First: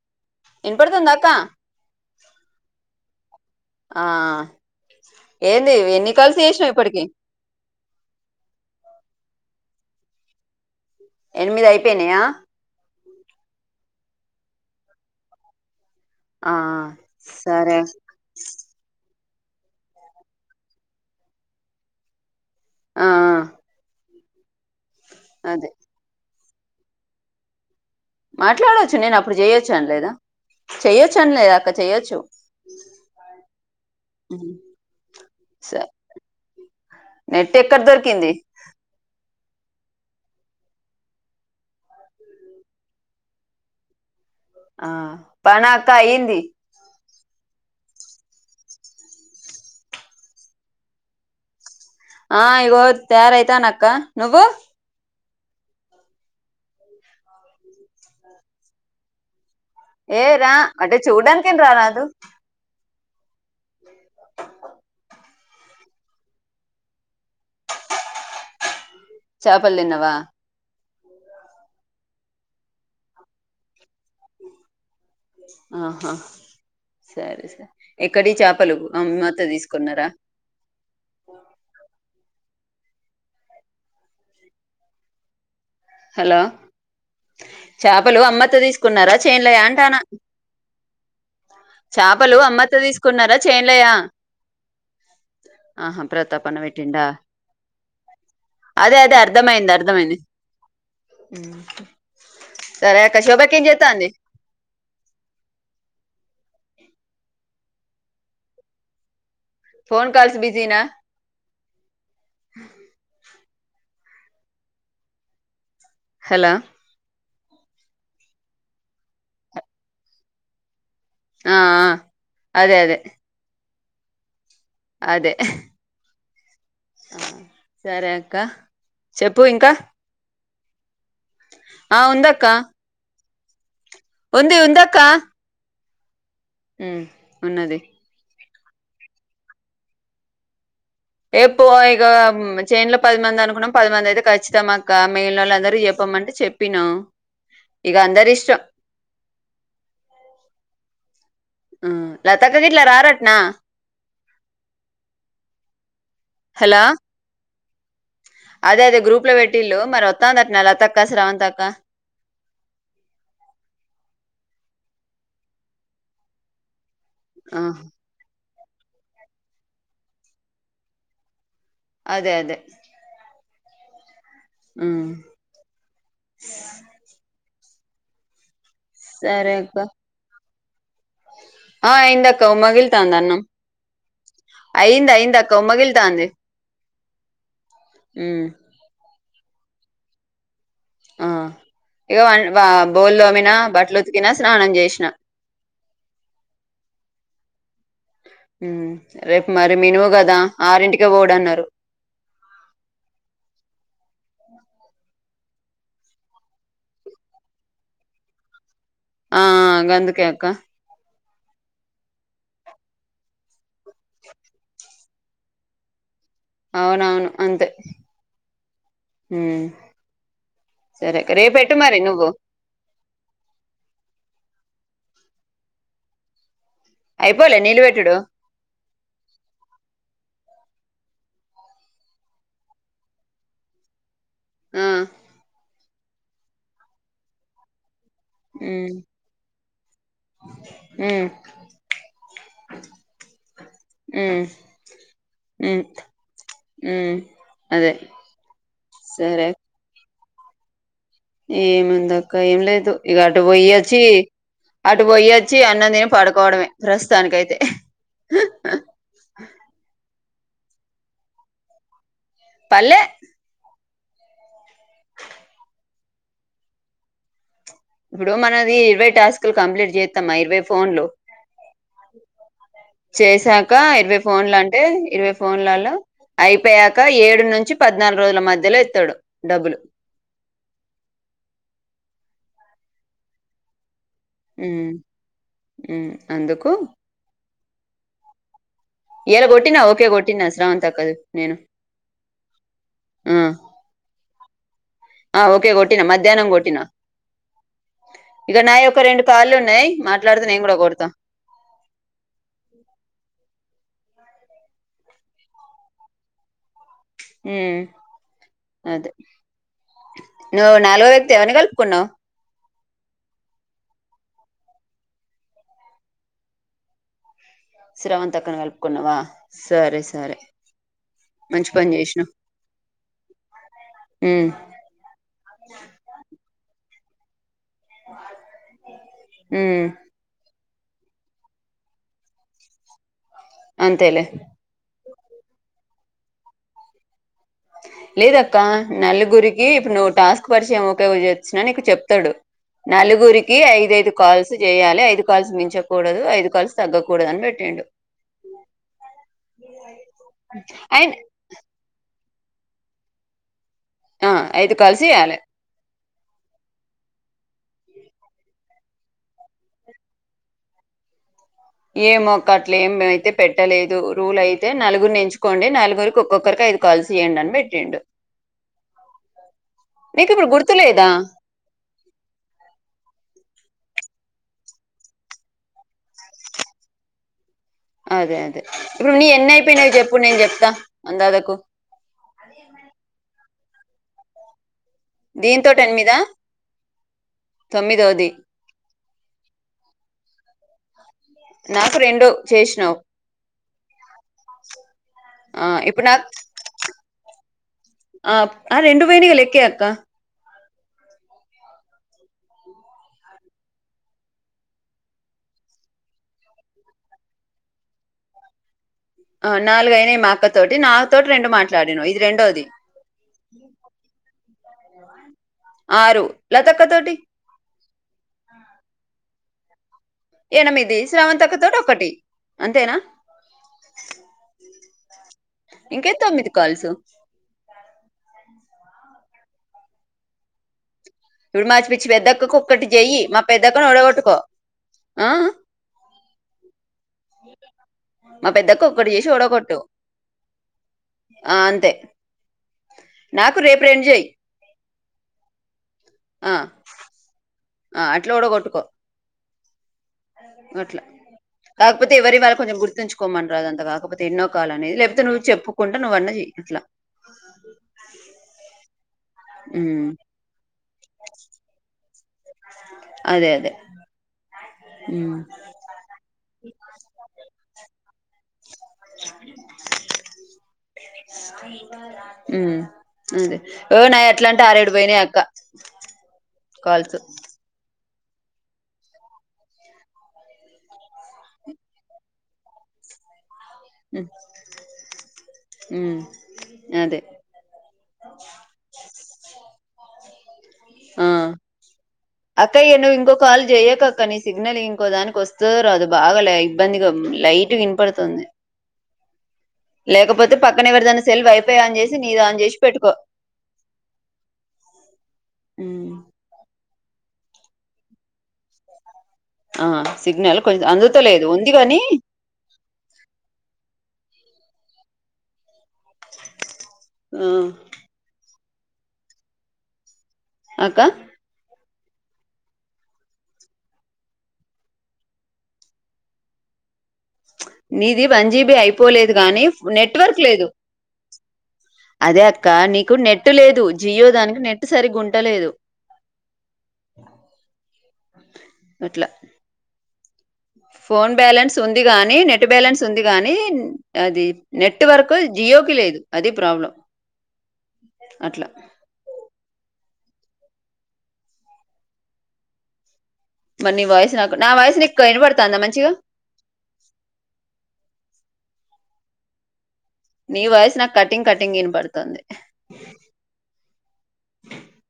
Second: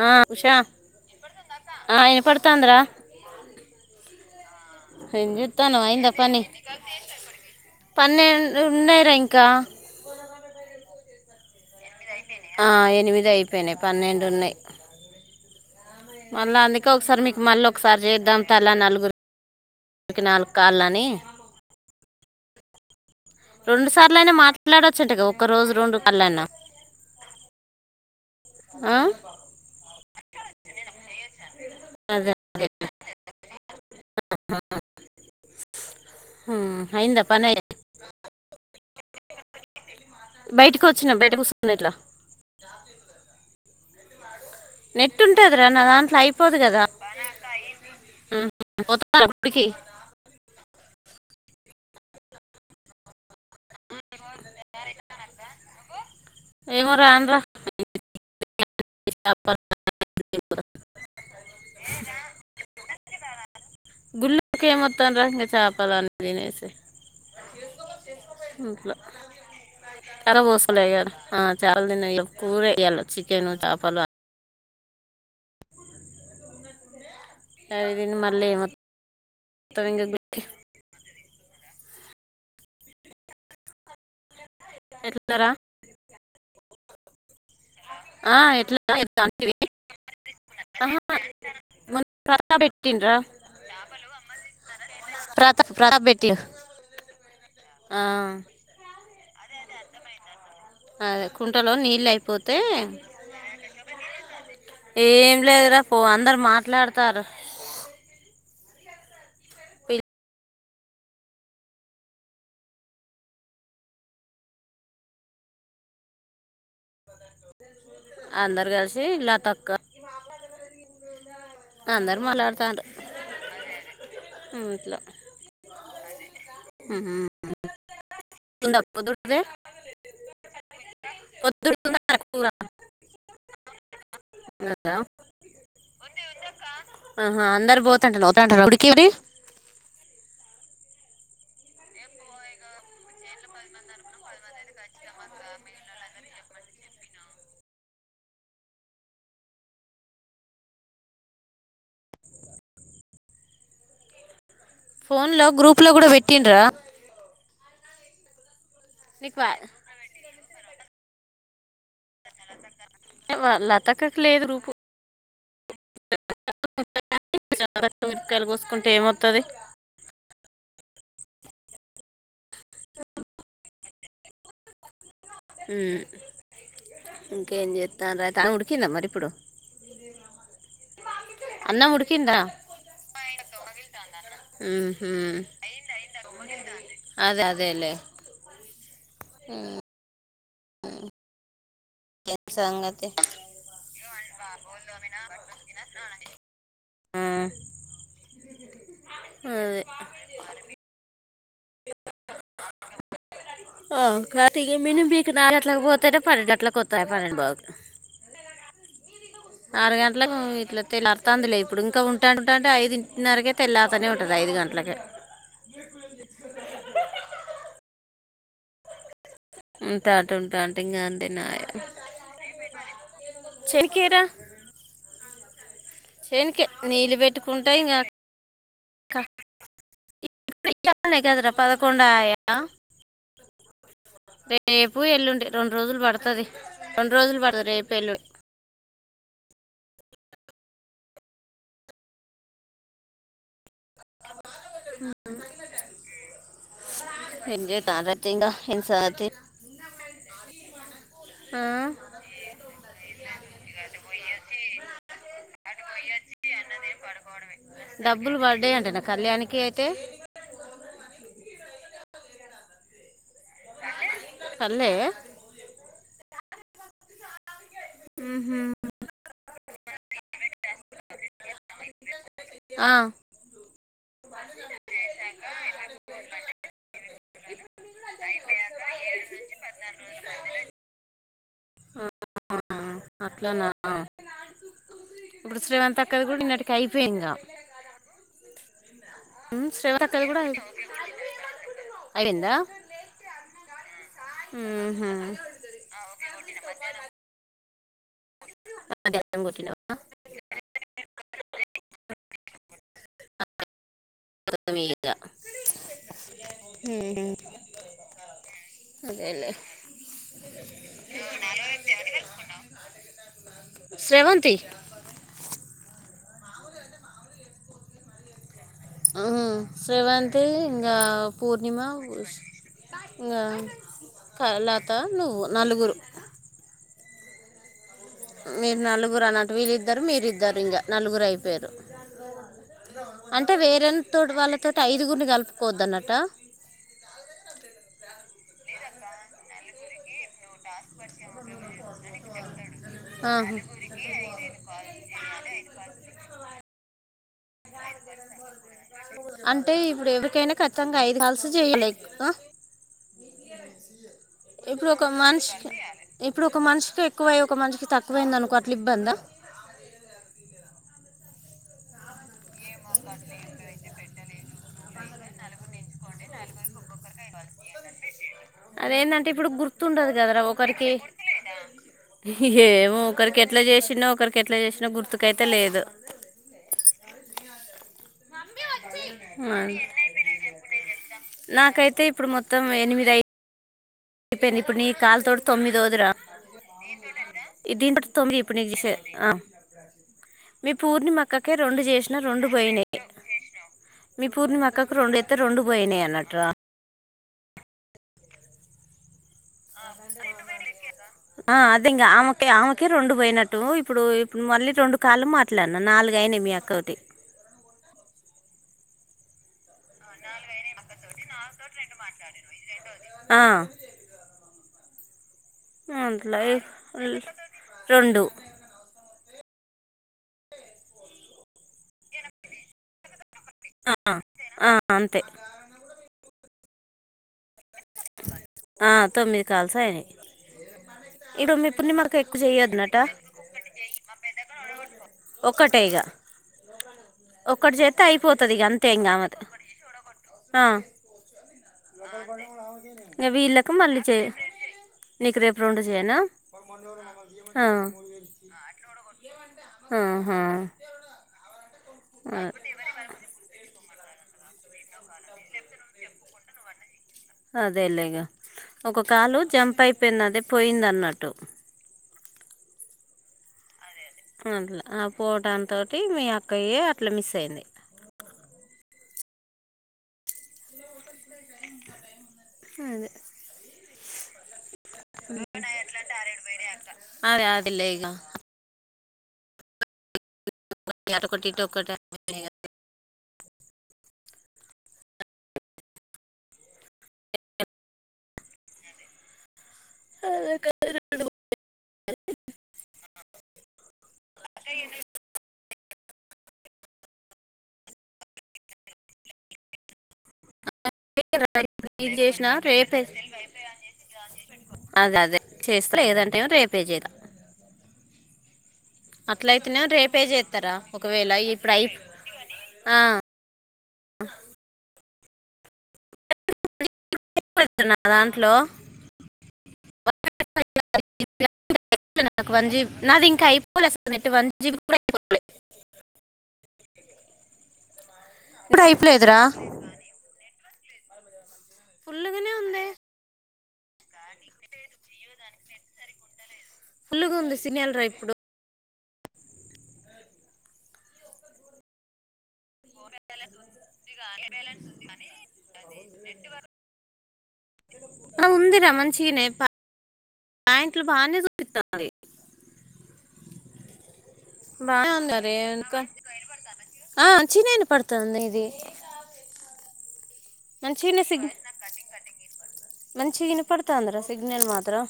ఆ ఉషా వినపడుతుందా అక్క ఆ ఏనపడతాంద్ర ఆ ఏం ఏంది చెప్తాను ఎన్ని కలిసి చేసినాం ఇప్పటికి పన్నె ఉన్నాయిార ఇంకా ఎనిమిది యి ఆ ఎనిమిది అయిపోయినాయి. పన్నెండు ఉన్నాయి ఆ మళ్ళా అందుకే ఒకసారి మీకు మళ్ళీ సరే ఒకసారి చేద్దాం. తలా నలుగురు కి నాలుగు కాల్లా అనీ ఆ అట్లైనా మాట్లాడొచ్చట్టు గా ఒక్క అదే రోజు రెండు కళ్లైనా ఆ? మాట్లాడొచ్చు నేను అప్పుడు చెయొచ్చు అనలేదా చెయ్యొచ్ చ్చు అనలేదు అక్క చెయాచ్చు అదే అదే స ఉమ్, అయిందా నెట్టు ఎక్కడ దొరికింది. బయటకి వోచ్చిన బయటకు కూర్చున్న ఇట్లా ఆ నెట్టు ఉంటదిరా పనా నా అక్క దాంట్లో అయ్యింది అయిపోదు కదారా హ్ పోతార్ర గుడికి ఆ ఇగో తయారు ఐతన్న అక్క నువ్వు ఏమో రాన్రా ఏ రా అంటే చూడానికె రారాదు గుల్లోకే ఏం ఆత్తం రా ఇగ చేపాలన్నీ తినేసి ఇంట్లో చేపలు తిన్నావా తల పోసు ఉంటాయి గాదా ఆ చాల తిన్న ఇగా పూరె ఈయల్ల చికెను చేపలు ఆహా సరే సరే అవి తిని ఎక్కడియి మళ్ళీ చేపలు ఏమొత్తాం అమ్మత్తే ఇంకా తీసుకున్నారా గుళ్ళకి ఆఓ ఎట్లా దారా హలో చేపలు ఆ, అమ్మత్తే ఎట్లా తీసుకున్నారా ఎట్లా అంటివి? చేన్లయా అంటాన్న ఆహా, మొన్న చేపలు ప్రతాప్ అమ్మత్తే పెట్టిండ్రా తీసుకున్నారా చేన్లయ ప్రతాప్ ఆహా ప్రతాప్ పెట్టిండు ప్రతాపన్న వెట్టిండా ఆ అదే అదే అర్థమైంది అర్థమైంది అదే ఉమ్. కుంటలో నీళ్ళు అయిపోతే సరే అక్క శోభకి ఏం చేస్తాంది ఏం లేదురా పో అందరు మాట్లాడతారు. పిల్ల- ఫోన్ కాల్స్ బిజీనా హ హలో అందరు కలిసి లాతక్క ఆ ఆ అదే అదే ఉమ్, అదే హ్ హ్ సరే అక్క ఉంద పొద్దుటిదే చెప్పు ఇంకా ఆ ఉందక్క కూర ఉంది ఉన్నదా? ఉందక్క ఉమ్, ఆహా ఉన్నది అందరు పోతంటార వత్తనంట్టారా గుడికి ఎపో ఇగా చేన్ల పది మంది అనుకున్నాం. పదిమంది అయితే ఖచ్చితాం ఆక్క మిగిన్నోళ్ళకి అందరికి చెప్ప మంటే చెప్పినా ఇగా అందరి ఇష్టం హ్ లతక్క గిట్లా రారట్నా ఫోన్ లో గ్రూప్ లో కూడా పెట్టిండ్రా హలో అదే అదే గ్రూప్ లో నీకు వా- పెట్టిళ్ళు మరి వోత్తాందట్న లతక్క శ్రావంతక్క లతక్కకు లేదు గ్రూపు పచ్చి ఆ మిరప కాయలు కోసుకుంటే ఏమెత్తది అదే అదే హ్ హ్ ఇంకేం చేత్తంర్రు ఆ గుండు కింద మరి ఇప్పుడు సరే అక్క అన్నం ఆ ఉడికిందా అయిందాకా మగిళ్తాంద అన్నం అయ్యింధి ఉహుం, అయ్యింధి అక్కా ఉమ్మగిల్తంధి అదే అదేలేే ఆ ఇక సంగతి బోల్ల్లోమినా బట్టలు ఉతికినా స్నానం చేసిన ఆ, రేపు మరి అదే మనువు కదా ఆరింటిక పోడ అన్నారు ఆ కాటి మిని మీకు నాలుగు అట్లకు పోథారు పన్నెండు అట్లకు పోతాయి పన్నెండు బాగుకి ఆ ఆ! ఆరు గందుకే గంటలకు అక్క వీట్ల అందిలే ఇప్పుడు ఇంకా ఉంటాంట ఉంటాంటే ఐదుంటిన్నరకే తెల్తనే ఉంటుంది ఐదు గంటలక అవునవును అంతే ఉంటా అంటే ఉంటా అంటే ఇంకా సరే రేపు ఎట్టు మరి నువ్వు చేఖరా చేనుకి నీళ్ళు అయిపోలే పెట్టుకుంటాయి నీళ్ళు పెట్టుడు ఇంకా ఇప్పుడు ఇచ్చాల కదరా పదకొండయా ఆ రేపు ఎల్లుండి రెండు రోజులు పడుతుది రెండు రోజులు పడుతుంది రేపు ఎల్ ఉమ్ ఉమ్ ఉమ్ ఉమ్ ఉ ఏం అదే చేస్తాను ఇంకా ఏం సంగతి సరే ఆ, ఏమందాక్క ఏం లేదు ఇ అటు పోయొచ్చి అటు పోయొచ్చి అన్నం తిని పడుకోవడమే ప్రస్తుతాని అైతే డబ్బులు పడ్డాయి అంటే నా కళ్యాణికి అయితే పల్ పల్లే ఇప్పుడు మనది ఇరవై టాస్కులు కంప్లీట్ చేస్తామా ఇరవై ఫోన్లు ఆ, చెసాకా ఇరవై ఫోన్లు అంటే ఇరవై ఫోన్లలో అయిపోయా ఇక ఏడు నుంచి పద్నాలుగు రోజుల మధ్యలో ఇస్తాడు డబ్బులు అట్లానా ఉమ్ ఇప్పుడు శ్రీమంతా ఉమ్ కద కూడా అందుకు నిన్నటికి అయిపోయి ఇంకా ఎలా కొట్టినా శ్రీవంత్ ఓకే కొట్టిన శ్రావణ త కదు నేను అయ్యింద ఆ ఆ ఓకే కొట్టినా మధ్యాహ్నం కొట్టినా ఇక నాయ ఒక రెండు మధ్యాహ్నం పాళ్లుు ఉన్నాయి కొట్టినవా మాట్లాడుతు నేం కూడా కొడతా తమ ఇగా హ అదే అదేలే నువ్వు నాలుగో వ్యక్తి అవని కలుపుకున్నావ్ శ్రవంతీ శ్రవంతక్కన శ్రవంతి ఇంకా మంచి పూర్ణిమ పని చేసినావ్ ఇంకా ఉమ్ లత నువ్వు నలుగురు మీరు నలుగురు అన్నటు ఉమ్ వీళ్ళిద్దరు మీరు ఇద్దరు ఇంకా నలుగురు అయిపోయారు అంటే వేరేంత అంతేలే త వాళ్ళతో అఐ ఇదిగురి కలుపుకోవద్దన్నట లేదక్క నలుగురికి ఇప్పుడు నువ్వు టాస్క్ పరిచామ చేచ్చిన నీకు చెప్తాడు ఆహా నలుగురికి ఐదుఐదు కాల్స్ చేయాలి ఐదు కాల్స్ మించకూడదు ఐదు కాల్స్ తగ్గకూడదు అని పెట్ అంటే ఇప్పుడు ఎవరికైనా ఖచ్చితంగా అయిన ఐదు కలిసు చెయలేక్ ఆ ఐదు ఇప్పుడు కాల్స్ ఓకా చేయాలి మన్ష్ ఇప్పుడు ఒక మనిషికి ఎక్కువై ఒక మనిషికి తక్కువైందనుకో అట్లా ఇబ్బందా ఏమో అక్క అట్ల ఏం అయితే పెట్టలేదు రూల్ అయితే నలుగురి నుంచు కోండి నాలుగురికి ఒక్కొక్కరికి ఐదు కాల్స్ చేయండి అని పెట్టిండు అదేంటంటే ఇప్పుడు గుర్తుండదు నీకు కదరా ఇప్పుడు ఒకరికి గుర్తులేదా ఏమో ఒకరికి ఎట్లా జసి న క ట్లా చేసిన గుర్తుకైతే లేదు అదే అదే ఇప్పుడు నీ ఎన్న అయిపోయినాకు చెప్పు నేను చెప్తా అందాదకు నాకైతే ఇప్పుడు మొత్తం ఎనిమిది అయి అయిపోయిను ఇప్పుడు నీ కాల్ తోటి దీంతో తొమ్మిదోదిరా ఎనిమిదా ఇీన్ పట్ తొమ్మిదోది తోమింది ఇప్పు న ఆ మీ పూర్ణిమ అక్కకే రెండు నాకు చేసినా రెండు చేసినావు పోయినాయి మీ పూర్ణిమ అక్కకు రెండు అయితే రెండు ఆ పోయినాయి ఇప్పుడు నాకు అన్నట్రా ఆ ఆ రెండు పోయినాయి లేక్కేక్క అ ఆ అదేం ఆమెక ఆమెకే రెండు పోయినట్టు ఇప్పుడు ఇప్పుడు మళ్ళీ రెండు కాళ్లు మాట్లాడిన నాలుగయినా నిమియాకటి నాలుగయినాయి మా అక్క తోటి నాతోటి రెండు మాట్లాడిను ఇది రెండోది ఆ, ఆరు అట్లా లేలాత క తోటి ఇ- రెండు ఎనిమిది శ్రావంతక తోటీ ఒకటి అంతేనా ఆ, ఆ, అంతే ఇంకే తొమ్మిది కాల్సు ఆ తొమ్మిది కాల్సయినాయి ఇప్పుడు మార్చి పచ్చి పెద్దక్కకు ఒక్కటి చేయి మా పెద్దక్కని ఉడగొట్టుకో ఒకటైగా ఒక్కటి చేత మా అయిపోతుది ఇక పెద్దక్క అంతే ఒక్కటి చేసి ఇంకామద ఓడగొట్టు ఆ ఆ అంతే నాకు వీళకు రేపు మళ్ళ రెండు చే చెయ్యి నికు రేపూ రెండు చేయనా ఆ ఆ అట్లా ఓడగొట్టుకో ఆహా అట్లా కాకపోతే ఎవరి ఆ, వాళ కొంచం గుర్తుంచుకోమరాద అంత కా కాకపోతే ఎన్నో కాలనేది లేకపోతే నువ్వు చెప్పుకుంట నువ్వు అన్నా చేయ అట్లా అదేలేగా ఒక కాలు జంప్ ఉమ్ అయిపోయింది అదే పోయింది అన్నట్టు అదే అదే అట్లా ఉమ్ పోవటంతో మీ అక్కయ్య అట్లా మిస్ అయింది మ్మ్ అదే అదే వునా ఎట్లాంటి కాల్స్ అదే అది లే ఇగ ట కొటి ఒక అదే ఆ ఆ అక్క ఏను ఇంకో కాల్ చెయ్యక కానీ సిగ్నల్ ఇంకో దానికి వస్త అదు బాగా ఇబ్బందిగా లైట్ వినపడుతుంది లేకపోతే పక్కన ఎవరు తన సెల్ వైపే ఆన్ ఇది చేసి నీది చేసినా ఆన్ చేసి రేపే పెట్టుకో అదే అదే చేస్తా ఉమ్ లేదంటే ఏమో రేపే చేయలా అట్ల అయితేనే ఆ రేపే సిగ్నల్ చేస్తారా కొంచెం ఒకవేళ అందుతలేదు ఉంది ఇప్పుడు అయి కాని ఆ ఆ నాదాంట్లో అక్కా జీబి నాది ఇంకా అయిపోవలే నెట్టు వన్ జీబి కూడా ఐపోలే [inaudible] నిది వన్ జీబీ ఇప్పుడు అయిపోలేదు అయిపోలేదురా గాని నెట్వర్క్ లేదు అదే ఫుల్గానే అక్క ఉంది నీకు నెట్ లేదు జియో దానికి నెట్ సరిగ్గుంటలేదు ఫుల్లుగుంది సిగ్నల్ ర ఇప్పుడు అట్లా ఫోన్ బ్యాలెన్స్ ఉంది గాని నెట్ ట్ బ్యాలెన్స్ ఉంది కానీ అది నెట్వర్క్ జియో కి లేదు అది ప్రాబ్లం ఆ అట్లా ఉందిరా మంచిగనే పా పాయింట్లు బానే చూపిత్తంది మరి నీ వాయిస్ నాకు నా వాయిస్ నీకు వినపడుతుందా మంచిగా [unintelligible] ఆ చిన్నగినపడతాంది ఇది నీ వాయిసు నాకి మంచిగానే సిగ్ కటింగ్ కటింగ్ గ ఇనపడుతంది స్తాంది రా సిగ్నెల్ మాత్రం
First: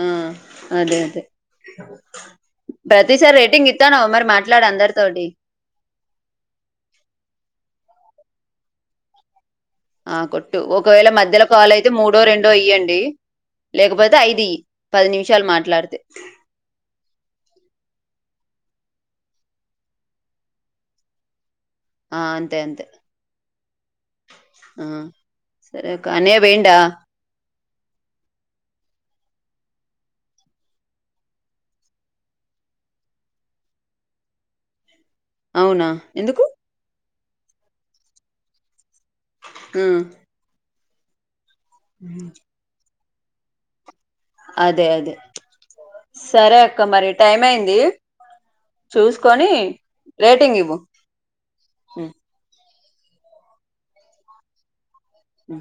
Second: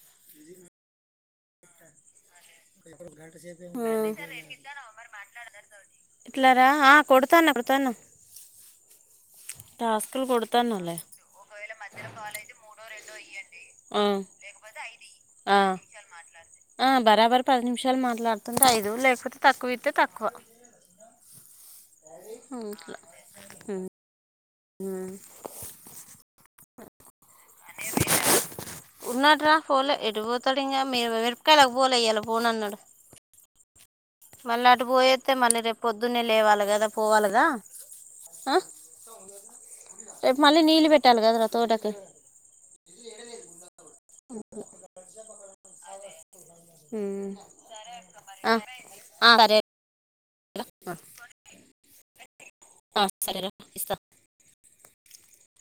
ఆ, అదే అదే ప్రతిసారి రేటింగ్ ఇత్తన్నవ్ మరి మాట్లాడు అందరితోటి ఇట్లారా ఆ కొడతాన్న కొడతాన్న ఆ కొట్టు కొడతానులే ఒకవేళ మధ్యలో కాల్ అయితే మూడో రెండో ఇయ్యండి ఆ లేకపోతే ఐదీ పది నిమిషాలు ఆ మాట్లాడితే ఆ బరాబర్ పది నిమిషాలు మాట్లాడుతుంటే ఐదు లేకపోతే తక్కువ ఇతే తక్కువ ఆ అంతే ఉమ్ అంతే ట్లా ఆ సరే అక్క అన్నయ్య పోయిండా ఉన్నాడు రా పోలే ఎటుపోతాడు ఇంకా మే మిరపకాయలకి పోలే ఇయ్యాల పోను అన్నాడు మళ్ళీ అటు పోయొత్తే మళ్ళీ రేపు అవునా పొద్దున్నే ఎందుకు లేవాలి కదా పోవాలిగ ఆ ఉమ్ రేపు మళ్ళీ నీళ్ళు పెట్టాలి కదరా తోటకి అదే అదే సరే అక్క మరి టైం అయింది ఆ ఆ చూసుకొని సరేరా రేటింగ్ ఇవ్వు ఆ సరే రా ఇస్తా ఉ